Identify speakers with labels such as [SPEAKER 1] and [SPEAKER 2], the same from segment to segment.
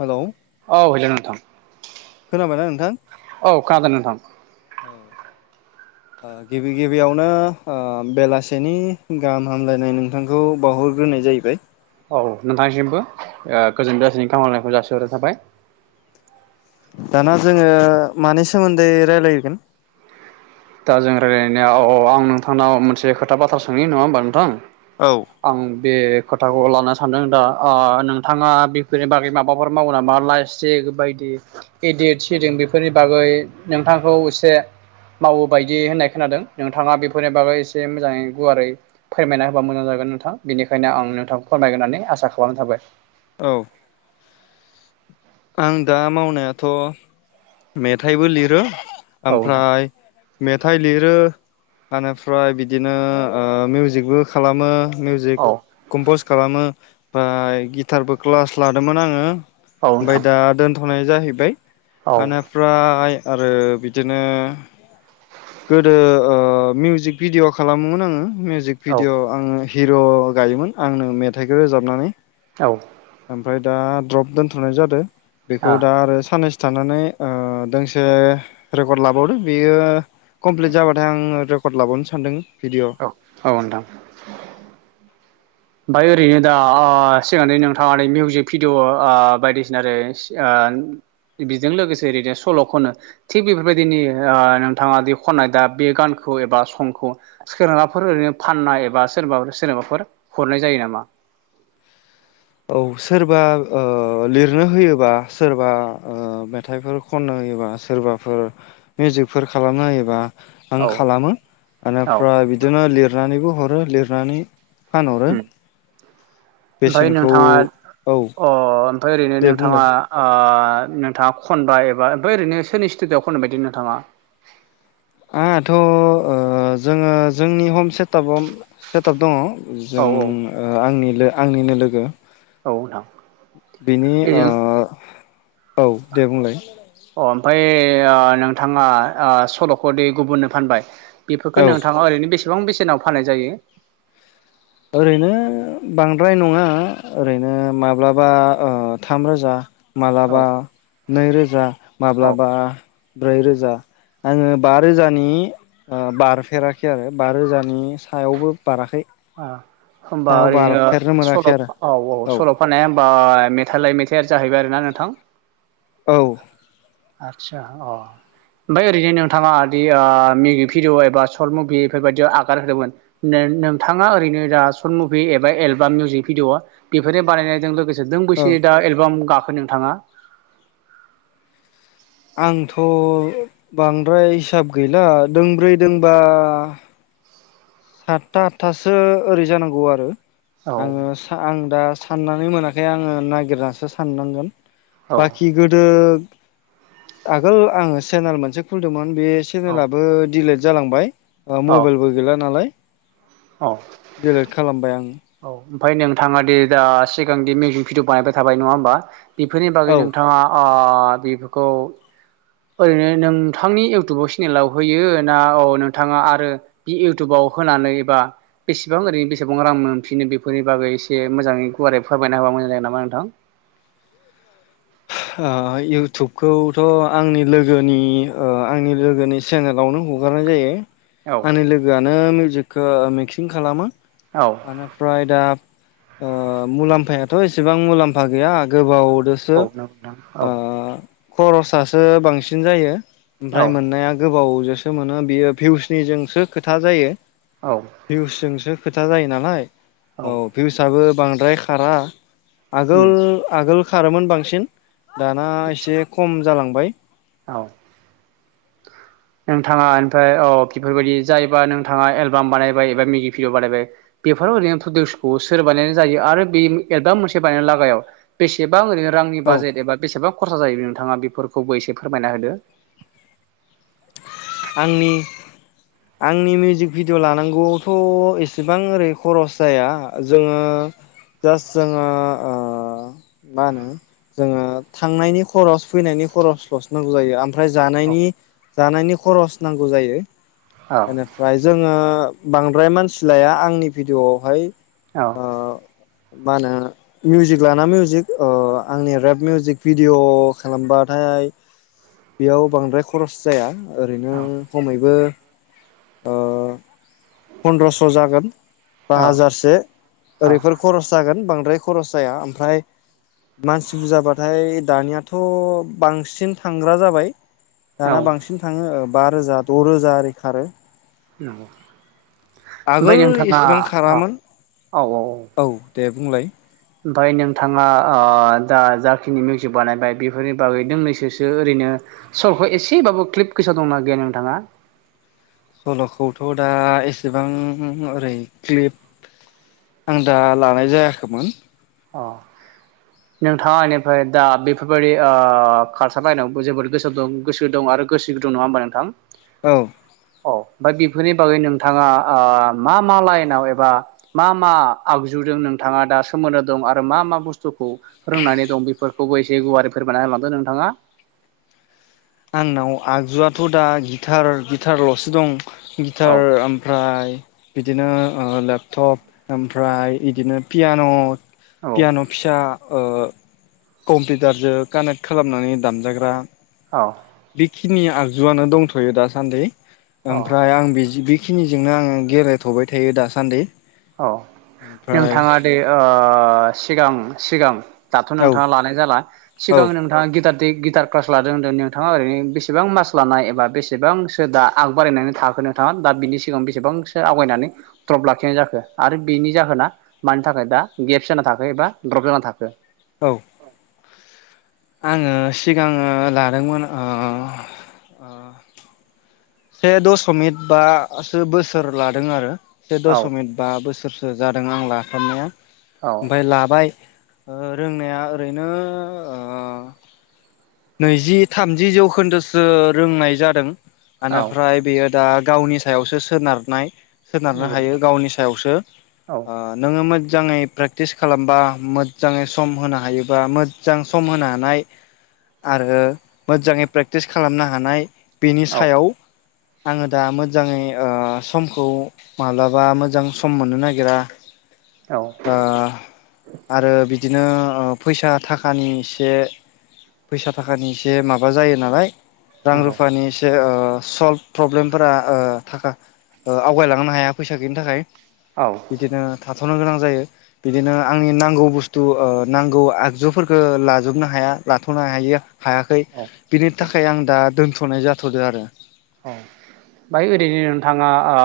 [SPEAKER 1] Hello
[SPEAKER 2] औ hello नोंथां
[SPEAKER 1] खोनाबायना नोंथां
[SPEAKER 2] औ खोनादों नोंथां
[SPEAKER 1] ओ गिबि गिबियावनो ओ बेलासेनि गाहाम हामलायनाय नोंथांखौ बाव बावहरग्रोनाय जाहैबाय
[SPEAKER 2] औ नोंथांसिमबो ओ गोजोन बेलासिनि खावलायनायखौ जासिहरनाय थाबाय
[SPEAKER 1] दाना जोङो मानि सोमोन्दै राय्लायगोन
[SPEAKER 2] दा जों रायज्लायनाया औ आं नोंथांनाव मोनसे खोथा बाथ्रा सोंहयो नङा होमबा नोंथां
[SPEAKER 1] औ
[SPEAKER 2] आं बे खोथाखौ लानो सानदों दा ओ नोंथाङा बेफोरनि बागै माबाफोर मावो नामा लाइस्टक बायदि एदिट सदिद बेफोरनि बागै नोंथांखौ एसे मावो बायदि होननाय खोनादों नोंथाङा बेफोरनि बागै एसे मोजाङै गुवारै फोरमायना होबा मोजां जागोन नोंथां बेनिखायनो आं नोंथांखौ फोरमायगोन होननानै आसा खालामनाय थाबाय
[SPEAKER 1] औ। आं दा मावनायाथ' मेथाइबो लिरो
[SPEAKER 2] थाबाय औ नोंथां
[SPEAKER 1] ओमफ्राय मेथाइ लिरो इनिफ्राय बिदिनो मिउजिकबो खालामो मिउजिक
[SPEAKER 2] औ
[SPEAKER 1] कमपस खालामो ओमफ्राय गिटारबो क्लास लादोंमोन आङो
[SPEAKER 2] औ
[SPEAKER 1] ओमाय
[SPEAKER 2] नोंथां
[SPEAKER 1] दा दोनथ'नाय जाहैबाय
[SPEAKER 2] औ
[SPEAKER 1] आनिफ्राय आरो बिदिनो गोदो ओ मिउजिक भिडिय' खालामोमोन आङो मिउजिक
[SPEAKER 2] औ
[SPEAKER 1] भिडिय' आङो हिर' गायोमोन आंनो मेथाइखौ रोजाबनानै
[SPEAKER 2] औ।
[SPEAKER 1] ओमफ्राय दा द्रप दोनथ'नाय जादों बेखौ
[SPEAKER 2] आ
[SPEAKER 1] दा आरो साननैसो थानानै ओ दोंसे रेकर्ड लाबावदो बेयो कमप्लिट जाबाथाय आं रेकर्ड लाबावनो सानदों भिडिअ
[SPEAKER 2] औ औ नोंथां। ओमफ्राय ओरैनो दा ओ सिगांनि नोंथाङा मिउजिक भिडिय' ओ बायदिसिना आरो [unintelligible] बेजों लोगोसे ओरैनो सल' खनो थिग बेफोरबायदिनि ओ नोंथाङा दि खननाय दा बे गानखौ एबा समखौ सोरबाफोर ओरैनो फाननाय एबा सोरबाफोर सोरबाफोर हरनाय जायो नामा।
[SPEAKER 1] औ सोरबा ओ लिरनो होयोबा सोरबा ओ मेथाइफोर खननो होयोबा सोरबाफोर मिउजिकफोर खालामना होयोबा
[SPEAKER 2] औ
[SPEAKER 1] आं खालामो
[SPEAKER 2] औ
[SPEAKER 1] आनिफ्राय बिदिनो लिरनानैबो हरो लिरनानै फानहरो
[SPEAKER 2] ओमफ्राय
[SPEAKER 1] बेसेनखौ
[SPEAKER 2] नोंथाङा
[SPEAKER 1] औ
[SPEAKER 2] अ ओमफ्राय ओरैनो
[SPEAKER 1] दे
[SPEAKER 2] नोंथाङा
[SPEAKER 1] बुंलाय
[SPEAKER 2] ओ नोंथाङा खनबाय एबा ओमफ्राय ओरैनो सोरनि स्टुडिअआव खननो बायदि नोंथाङा
[SPEAKER 1] आहाथ' ओ जोङो जोंनि हम सेटाब ओम सेटाप दङ
[SPEAKER 2] औ
[SPEAKER 1] जों
[SPEAKER 2] औ
[SPEAKER 1] ओ आंनि लो ओ आंनिनो लोगो
[SPEAKER 2] औ नोंथां
[SPEAKER 1] बिनि ओ
[SPEAKER 2] बेजों
[SPEAKER 1] औ दे बुंलाय
[SPEAKER 2] अ ओमफाय ओ नोंथाङा ओ सल'खौदि गुबुननो फानबाय
[SPEAKER 1] औ
[SPEAKER 2] बेफोरखो नोंथाङा ओरैनो बेसेबां बेसेनाव फाननाय जायो
[SPEAKER 1] ओरैनो बांद्राय नङा ओरैनो माब्लाबा ओ थाम रोजा मालाबा
[SPEAKER 2] औ
[SPEAKER 1] नैरोजा
[SPEAKER 2] औ
[SPEAKER 1] माब्लाबा ब्रैरोजा आङो बा रोजानि ओ बारफेराखै आरो बा रोजानि सायावबो बाराखै
[SPEAKER 2] ओ होमबा
[SPEAKER 1] सायाव
[SPEAKER 2] ओरैनो
[SPEAKER 1] बारफेरनो
[SPEAKER 2] सल'
[SPEAKER 1] मोनाखै आरो
[SPEAKER 2] औ औ सल' फाननाया होनबा मेथाइ लाय मेथाइआ जाहैबाय आरो ना नोंथां
[SPEAKER 1] औ
[SPEAKER 2] आतसा अ ओमपाय ओरै जे नोंथाङा दि ओ मिउजिक भिडिअ एबा सर्ट मुभिफोरबादियाव आगार होदोंमोन नो नोंथाङा ओरैनो दा शर्ट मुभि एबा एलबाम मिउजिक भिडिअ बेफोरनो बानायनायजों लोगो से दों
[SPEAKER 1] औ
[SPEAKER 2] बैसे दा एलबाम गाखो नोंथाङा
[SPEAKER 1] आंथ' बांद्राय हिसाब गैला दोंब्रै दोंबा सातता आठथासो ओरै जानांगौ आरो
[SPEAKER 2] औ
[SPEAKER 1] आङो सा आं दा साननानै मोनाखै आङो नागिरनासो साननांगोन
[SPEAKER 2] औ
[SPEAKER 1] बाखि गोदो आगोल आङो चेनेल मोनसे खुलिदोंमोन बे
[SPEAKER 2] औ
[SPEAKER 1] चेनेेलाबो डिलेट जालांबाय ओ
[SPEAKER 2] औ
[SPEAKER 1] मबेलबो गैला नालाय
[SPEAKER 2] औ
[SPEAKER 1] डिलेट खालामबाय आं
[SPEAKER 2] औ ओमफाय नोंथाङा दि दा सिगांदि मिउजिक भिडिअ बानायबाय थाबाय नवा होमबा बिफोरनि बागै
[SPEAKER 1] औ
[SPEAKER 2] नोंथाङा ओ बेफोरखौ ओरैनो नोंथांनि इउटुब चेनेलाव होयो ना औ नोंथाङा आरो बि इउटुबाव होनानै एबा बेसेबां ओरैनो बेसेबां रां मोनफिनो बेफोरनि बागै एसे मोजाङै गुवारै फोरमायना हाबा [unintelligible] नोंथां
[SPEAKER 1] [inaudible] ओ इउटुबखौथ' आंनि लोगोनि ओ आंनि लोगोनि सेनेलावनो हगारनाय जायो आंनि
[SPEAKER 2] औ
[SPEAKER 1] लोगोआनो मिउजिकखो मिक्सिं खालामो
[SPEAKER 2] औ
[SPEAKER 1] बानिफ्राय दा ओ मुलाम्फायाथ' एसेबां मुलाम्फा गैया गोबावदोसो
[SPEAKER 2] ओं
[SPEAKER 1] ओ
[SPEAKER 2] औ
[SPEAKER 1] खर'सासो बांसिन जायो ओमफ्राय
[SPEAKER 2] औ
[SPEAKER 1] मोननाया गोबाव जोसो मोनो बियो भिउसनिजोंसो खोथा जायो भिउसजोंसो खोथा जायो नालाय औ भिउसआबो बांद्राय खारा
[SPEAKER 2] उम
[SPEAKER 1] आगोल-आगोल खारोमोन बांसिन दाना
[SPEAKER 2] आदसा
[SPEAKER 1] एसे खम जालांबाय
[SPEAKER 2] औ
[SPEAKER 1] [inaudible]
[SPEAKER 2] नोंथाङा ओमफ्राय औ बिफोरबायदि जायोबा नोंथाङा एलबाम बानायबायोबा [unintelligible] [unintelligible] सोर बानायनानै जायो आरो बे एलबाम मोनसे बानायनाय लागायाव बेसे बां ओरैनो रांनि
[SPEAKER 1] औ
[SPEAKER 2] बाजेट एबा बेसेबां खरसा जायो नोंथाङा बेफोरखौबो एसे फोरमायना होदो
[SPEAKER 1] आंनि आंनि मिउजिक भिडिअ' लानांगौआवथ' एसेबां ओरै खरस जाया जोङो जास्ट जोङो ओ मा होनो जोङो थांनायनि खरस फैनायनि खरसल'सो नांगौ जायो ओमफ्राय
[SPEAKER 2] औ
[SPEAKER 1] जानायनि जानायनि खरस नांगौ जायो
[SPEAKER 2] औ
[SPEAKER 1] बेनिफ्राय जोङो बांद्राय मानसि लाया आंनि भिडिअआवहाय
[SPEAKER 2] औ
[SPEAKER 1] ओ मा होनो मिउजिक लाना मिउजिक आंनि रेप मिउजिक भिडिअ' खालामबाथाय बेयाव बांद्राय खरस जाया ओरैनो खमैबो ओ फन्द्रस जागोन बा हाजारसे
[SPEAKER 2] औ
[SPEAKER 1] ओरैफोर खरस जागोन बांद्राय बांद्राय खरस जाया ओमफ्राय मानसि बुरजाबाथाय दानियाथ बांसिन थांग्रा जाबाय
[SPEAKER 2] औ
[SPEAKER 1] दाना बांसिन थाङो बा रोजा द रोजा ओरै खारो
[SPEAKER 2] नोंगौ
[SPEAKER 1] आगोल इसिबां
[SPEAKER 2] औ
[SPEAKER 1] खारामोन औ दे बुंलाय
[SPEAKER 2] ओमफाय नोंथाङा ओ दा जाखिनि मिउजिक बानायबाय बेफोरनि बागै दोंनैसोसो ओरैनो सरखौ एसेबाबो क्लिप गोसा दंना गैया नोंथाङा
[SPEAKER 1] सलखौथ दा एसेबां ओरै क्लिप आं दा लानाय जायाखैमोन
[SPEAKER 2] अ
[SPEAKER 1] [inaudible]
[SPEAKER 2] नोंथाङा एनिफ्राय दा बेफोरबायदि ओ खारसा बायनायावबो जोबोद गोसो दं गोसो दं आरो गोसो दं नङाहोमबा नोंथां
[SPEAKER 1] औ
[SPEAKER 2] औ ओमफ्राय बेफोरनि बागै नोंथाङा ओ मा मा लाइनाव एबा मा मा आगजु बेफोरदों नोंथाङा दा सोमोन्दो दं आरो मा मा बुस्थुखौ रोंनानै दं बे खौबो एसे गुवारै फोरमायना होलांदो नोंथाङा
[SPEAKER 1] आंनाव आगजुआथ दा गिटार गिटारल'सो दं
[SPEAKER 2] औ
[SPEAKER 1] गिटार ओमफ्राय बिदिनो लेपटप ओमफ्राय बिदिनो पियान'
[SPEAKER 2] औ
[SPEAKER 1] पियान' फिसा ओ कम्पिउटारजों कानेक्ट खालामनानै दामजाग्रा
[SPEAKER 2] औ
[SPEAKER 1] खिनि आगजुआनो दंथयो दासान्दि ओमफ्राय
[SPEAKER 2] औ
[SPEAKER 1] आं [unintelligible] बेखिनिजोंनो आङो गेलेथबाय थायो दासान्दि
[SPEAKER 2] औ
[SPEAKER 1] ओमफ्राय
[SPEAKER 2] नोंथाङा दे ओ सिगां सिगां दाथ
[SPEAKER 1] औ
[SPEAKER 2] नोंथाङा लानाय जाला
[SPEAKER 1] औ
[SPEAKER 2] सिगां नोंथाङा गिटार गिटार क्लास लादों होनदों नोंथाङा ओरैनो बेसेबां मास लानाय एबा बेसेबांसोदा आग बारायनायनि थाखाय थाखो नोंथाङा दा बिनि सिगां बेसेबांसो आवगायनानै द्रप लाखिनाय जाखो आरो बेनि जाहोना मानि थाखाय दा गेप्स जाना थाखो एबा द्रप जाना थाखो
[SPEAKER 1] औ आङो सिगाङो लादोंमोन ओ से दसमित बासो बोसोर लादों आरो से
[SPEAKER 2] औ
[SPEAKER 1] दसमित बा बोसोरसो थु जादों आं लाखनाया
[SPEAKER 2] औ
[SPEAKER 1] ओमफ्राय लाबाय रोंनाया ओरैनो ओ नैजि थामजि जौखोन्दोसो रोंनाय जादों
[SPEAKER 2] औ
[SPEAKER 1] ओनिफ्राय बेयो दा गावनि सायावसो सोनारनाय सोनारनो
[SPEAKER 2] नंगौ
[SPEAKER 1] हायो
[SPEAKER 2] नोंथां
[SPEAKER 1] गावनि सायावसो
[SPEAKER 2] औ
[SPEAKER 1] ओ नोङो मोजाङै प्रेक्टिस खालामबा मोजाङै सम होनो हायोबा मोजां सम होनो हानाय आरो मोजाङै प्रेक्टिस खालामनो हानाय बेनि सायाव
[SPEAKER 2] औ
[SPEAKER 1] आंङो दा मोजाङै समखौ माब्लाबा मोजां सम मोननो नागिरा
[SPEAKER 2] औ
[SPEAKER 1] ओ आरो बिदिनो फैसा थाखानि एसे फैसा थाखानि एसे माबा जायो नालाय रां
[SPEAKER 2] नंगौ
[SPEAKER 1] रुफानि एसे ओ सल्भ प्रब्लेमफोरा ओ थाखा ओ आवगायलांनो हाया फैसा गैयिनि थाखाय
[SPEAKER 2] औ
[SPEAKER 1] बिदिनो था थ'नो गोनां जायो बिदिनो आंनि नांगौ बुस्थु ओ नांगौ आगजुफोरखौ लाजोबनो हाया लाथ' हायि हायाखै
[SPEAKER 2] औ
[SPEAKER 1] बिनि थाखाय आं दा दोन्थ'नाय जाथ'दो आरो
[SPEAKER 2] औ ओमफ्राय ओरैनो नोंथाङा ओ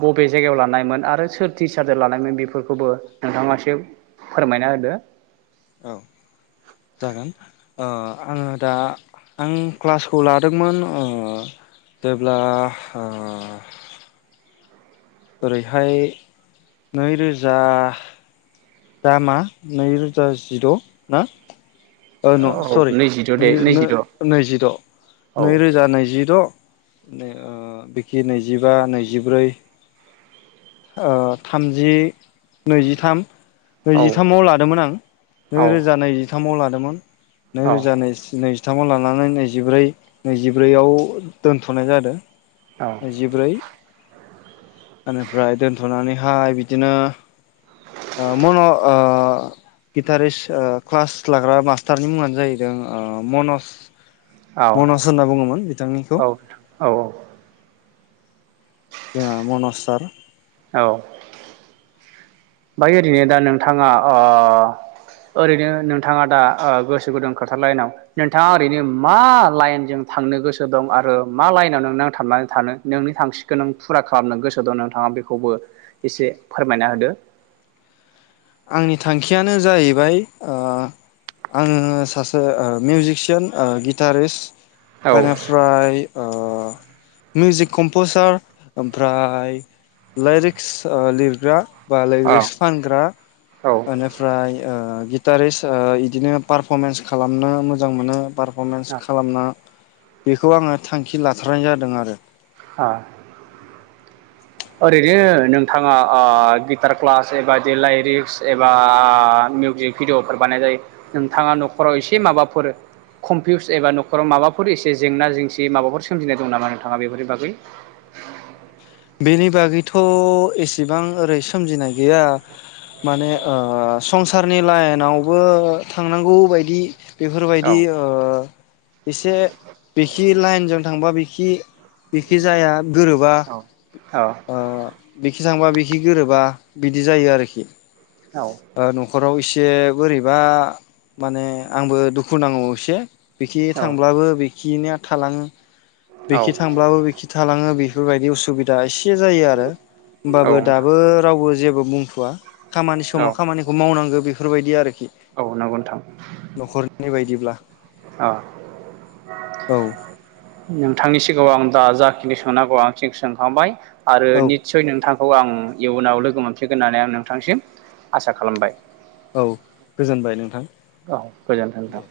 [SPEAKER 2] बबे जायगायाव लानायमोन आरो सोर टिचारजों लानायमोन बेफोरखौबो नोंथाङा एसे फोरमायना होदो
[SPEAKER 1] औ जागोन ओ आंङो दा आं क्लासखौ लादोंमोन ओ जेब्ला ओ ओरैहाय नैरोजा दामा नैरोजा जिद' ना न'
[SPEAKER 2] औ
[SPEAKER 1] सरि
[SPEAKER 2] नैजिद' दे
[SPEAKER 1] नै
[SPEAKER 2] नैजिद'
[SPEAKER 1] नैजिद'
[SPEAKER 2] औ
[SPEAKER 1] नैरोजा नैजिद' ओमफ्राय ओ बिखि नैजिबा नैजिब्रै ओ थामजि नैजिथाम
[SPEAKER 2] औ
[SPEAKER 1] नैजिथामाव लादोंमोन आं
[SPEAKER 2] औ
[SPEAKER 1] नैरोजा नैजिथामाव लादोंमोन।
[SPEAKER 2] औ
[SPEAKER 1] नैरोजा नैजि नैजि जिथामाव लानानै नैजिब्रै नैजिब्रैआव दोनथ'नाय जादो। नैजिब्रै मा हो ओमफ्राय दोनथ'नानैहाय बिदिनो ओ मन' ओ गिटारिस क्लास लाग्रा मास्टारनि मुंङानो जाहैदों मनज
[SPEAKER 2] औ
[SPEAKER 1] मनज
[SPEAKER 2] औ
[SPEAKER 1] होनना बुङोमोन बिथांनिखौ जोंहा मनज सार
[SPEAKER 2] औ बाय ओरैनो दा नोंथाङा ओ ओरैनो नोंथाङा दा ओ गोसो गुदुं खोथार लाइनाव नोंथाङा ओरैनो मा लाइनजों थांनो गोसो दं आरो मा लाइनाव नोंं थांनानै थानो नोंनि थांखिखौ नों फुरा खालामनो गोसो दं नोंथाङा बेखौबो एसे फोरमायना होदो।
[SPEAKER 1] आंनि थांखियानो जाहैबाय ओ आंङो सासे मिउजिसियान गिटारिस्ट
[SPEAKER 2] औ
[SPEAKER 1] बेनिफ्राय ओ मिउजिक कम्पसार ओमफ्राय लिरिक्स ओ लिरग्रा। बा
[SPEAKER 2] औ
[SPEAKER 1] लिरिक्स फानग्रा
[SPEAKER 2] औ ओ
[SPEAKER 1] एनिफ्राय ओ गिटारेस आ इदिनो पारफरमेन्स खालामना मोजां मोनो पार फरमेन्स खालामना बेखौ आंङो थांखि लाथारनाय जादों आरो।
[SPEAKER 2] आ ओरैनो नोंथाङा ओ गिटार क्लास एबा लाइरिक्स एबा आ मिउजिक भिडिअफोर बानायनाय नोंथाङा न'खराव एसे माबाफोर कमफिउस एबा न'खराव माबाफोर एसे जेंना जेंसि माबाफोर सोमजिनाय दं नामा नोंथाङा बेफोरनि बागै
[SPEAKER 1] बेनि बागैथ' एसेबां ओरै सोमजिनाय गैया। माने ओ संसारनि लाइनावबो थांनांगौ बायदि बेफोरबायदि
[SPEAKER 2] औ
[SPEAKER 1] ओ इसे बिखि लाइनजों थांबा बिखि बेखि जाया गोरोबा
[SPEAKER 2] औ औ
[SPEAKER 1] ओ बि बिखि थांबा बिखि गोरोबा बिदि जायो आरोखि ओ न'खराव इसे से बोरैबा माने आंबो दुखु नांङो एसे बिखि
[SPEAKER 2] औ
[SPEAKER 1] थांब्लाबो बि खिनिया थालाङो
[SPEAKER 2] औ
[SPEAKER 1] बेखि थांब्लाबो बेखि थालाङो बेफोरबायदि उसुबिदा एसे से जायो आरो
[SPEAKER 2] औ
[SPEAKER 1] होमबाबो
[SPEAKER 2] नोंथां
[SPEAKER 1] दाबो रावबो जेबो बुंथ'वा खामानि समाव
[SPEAKER 2] औ
[SPEAKER 1] खामानिखौ मावनांगौ बेफोरबायदि आरो
[SPEAKER 2] औ नंगौ नोंथां
[SPEAKER 1] न'खरनि बायदिब्ला
[SPEAKER 2] औ
[SPEAKER 1] औ
[SPEAKER 2] नोंथां नोंथांनि सिगाङाव आं दा जाखिनि सोंनांगौ आंनिखौ सोंखांबाय आरो
[SPEAKER 1] औ
[SPEAKER 2] नितसय नोंथां खौ आं इयुनाव लोगो मोनफिनगोन होननानै आं नोंथांसिम आसा खालामबाय
[SPEAKER 1] औ गोजोनबाय नोंथां
[SPEAKER 2] औ गोजोन्थों
[SPEAKER 1] दे
[SPEAKER 2] नोंथां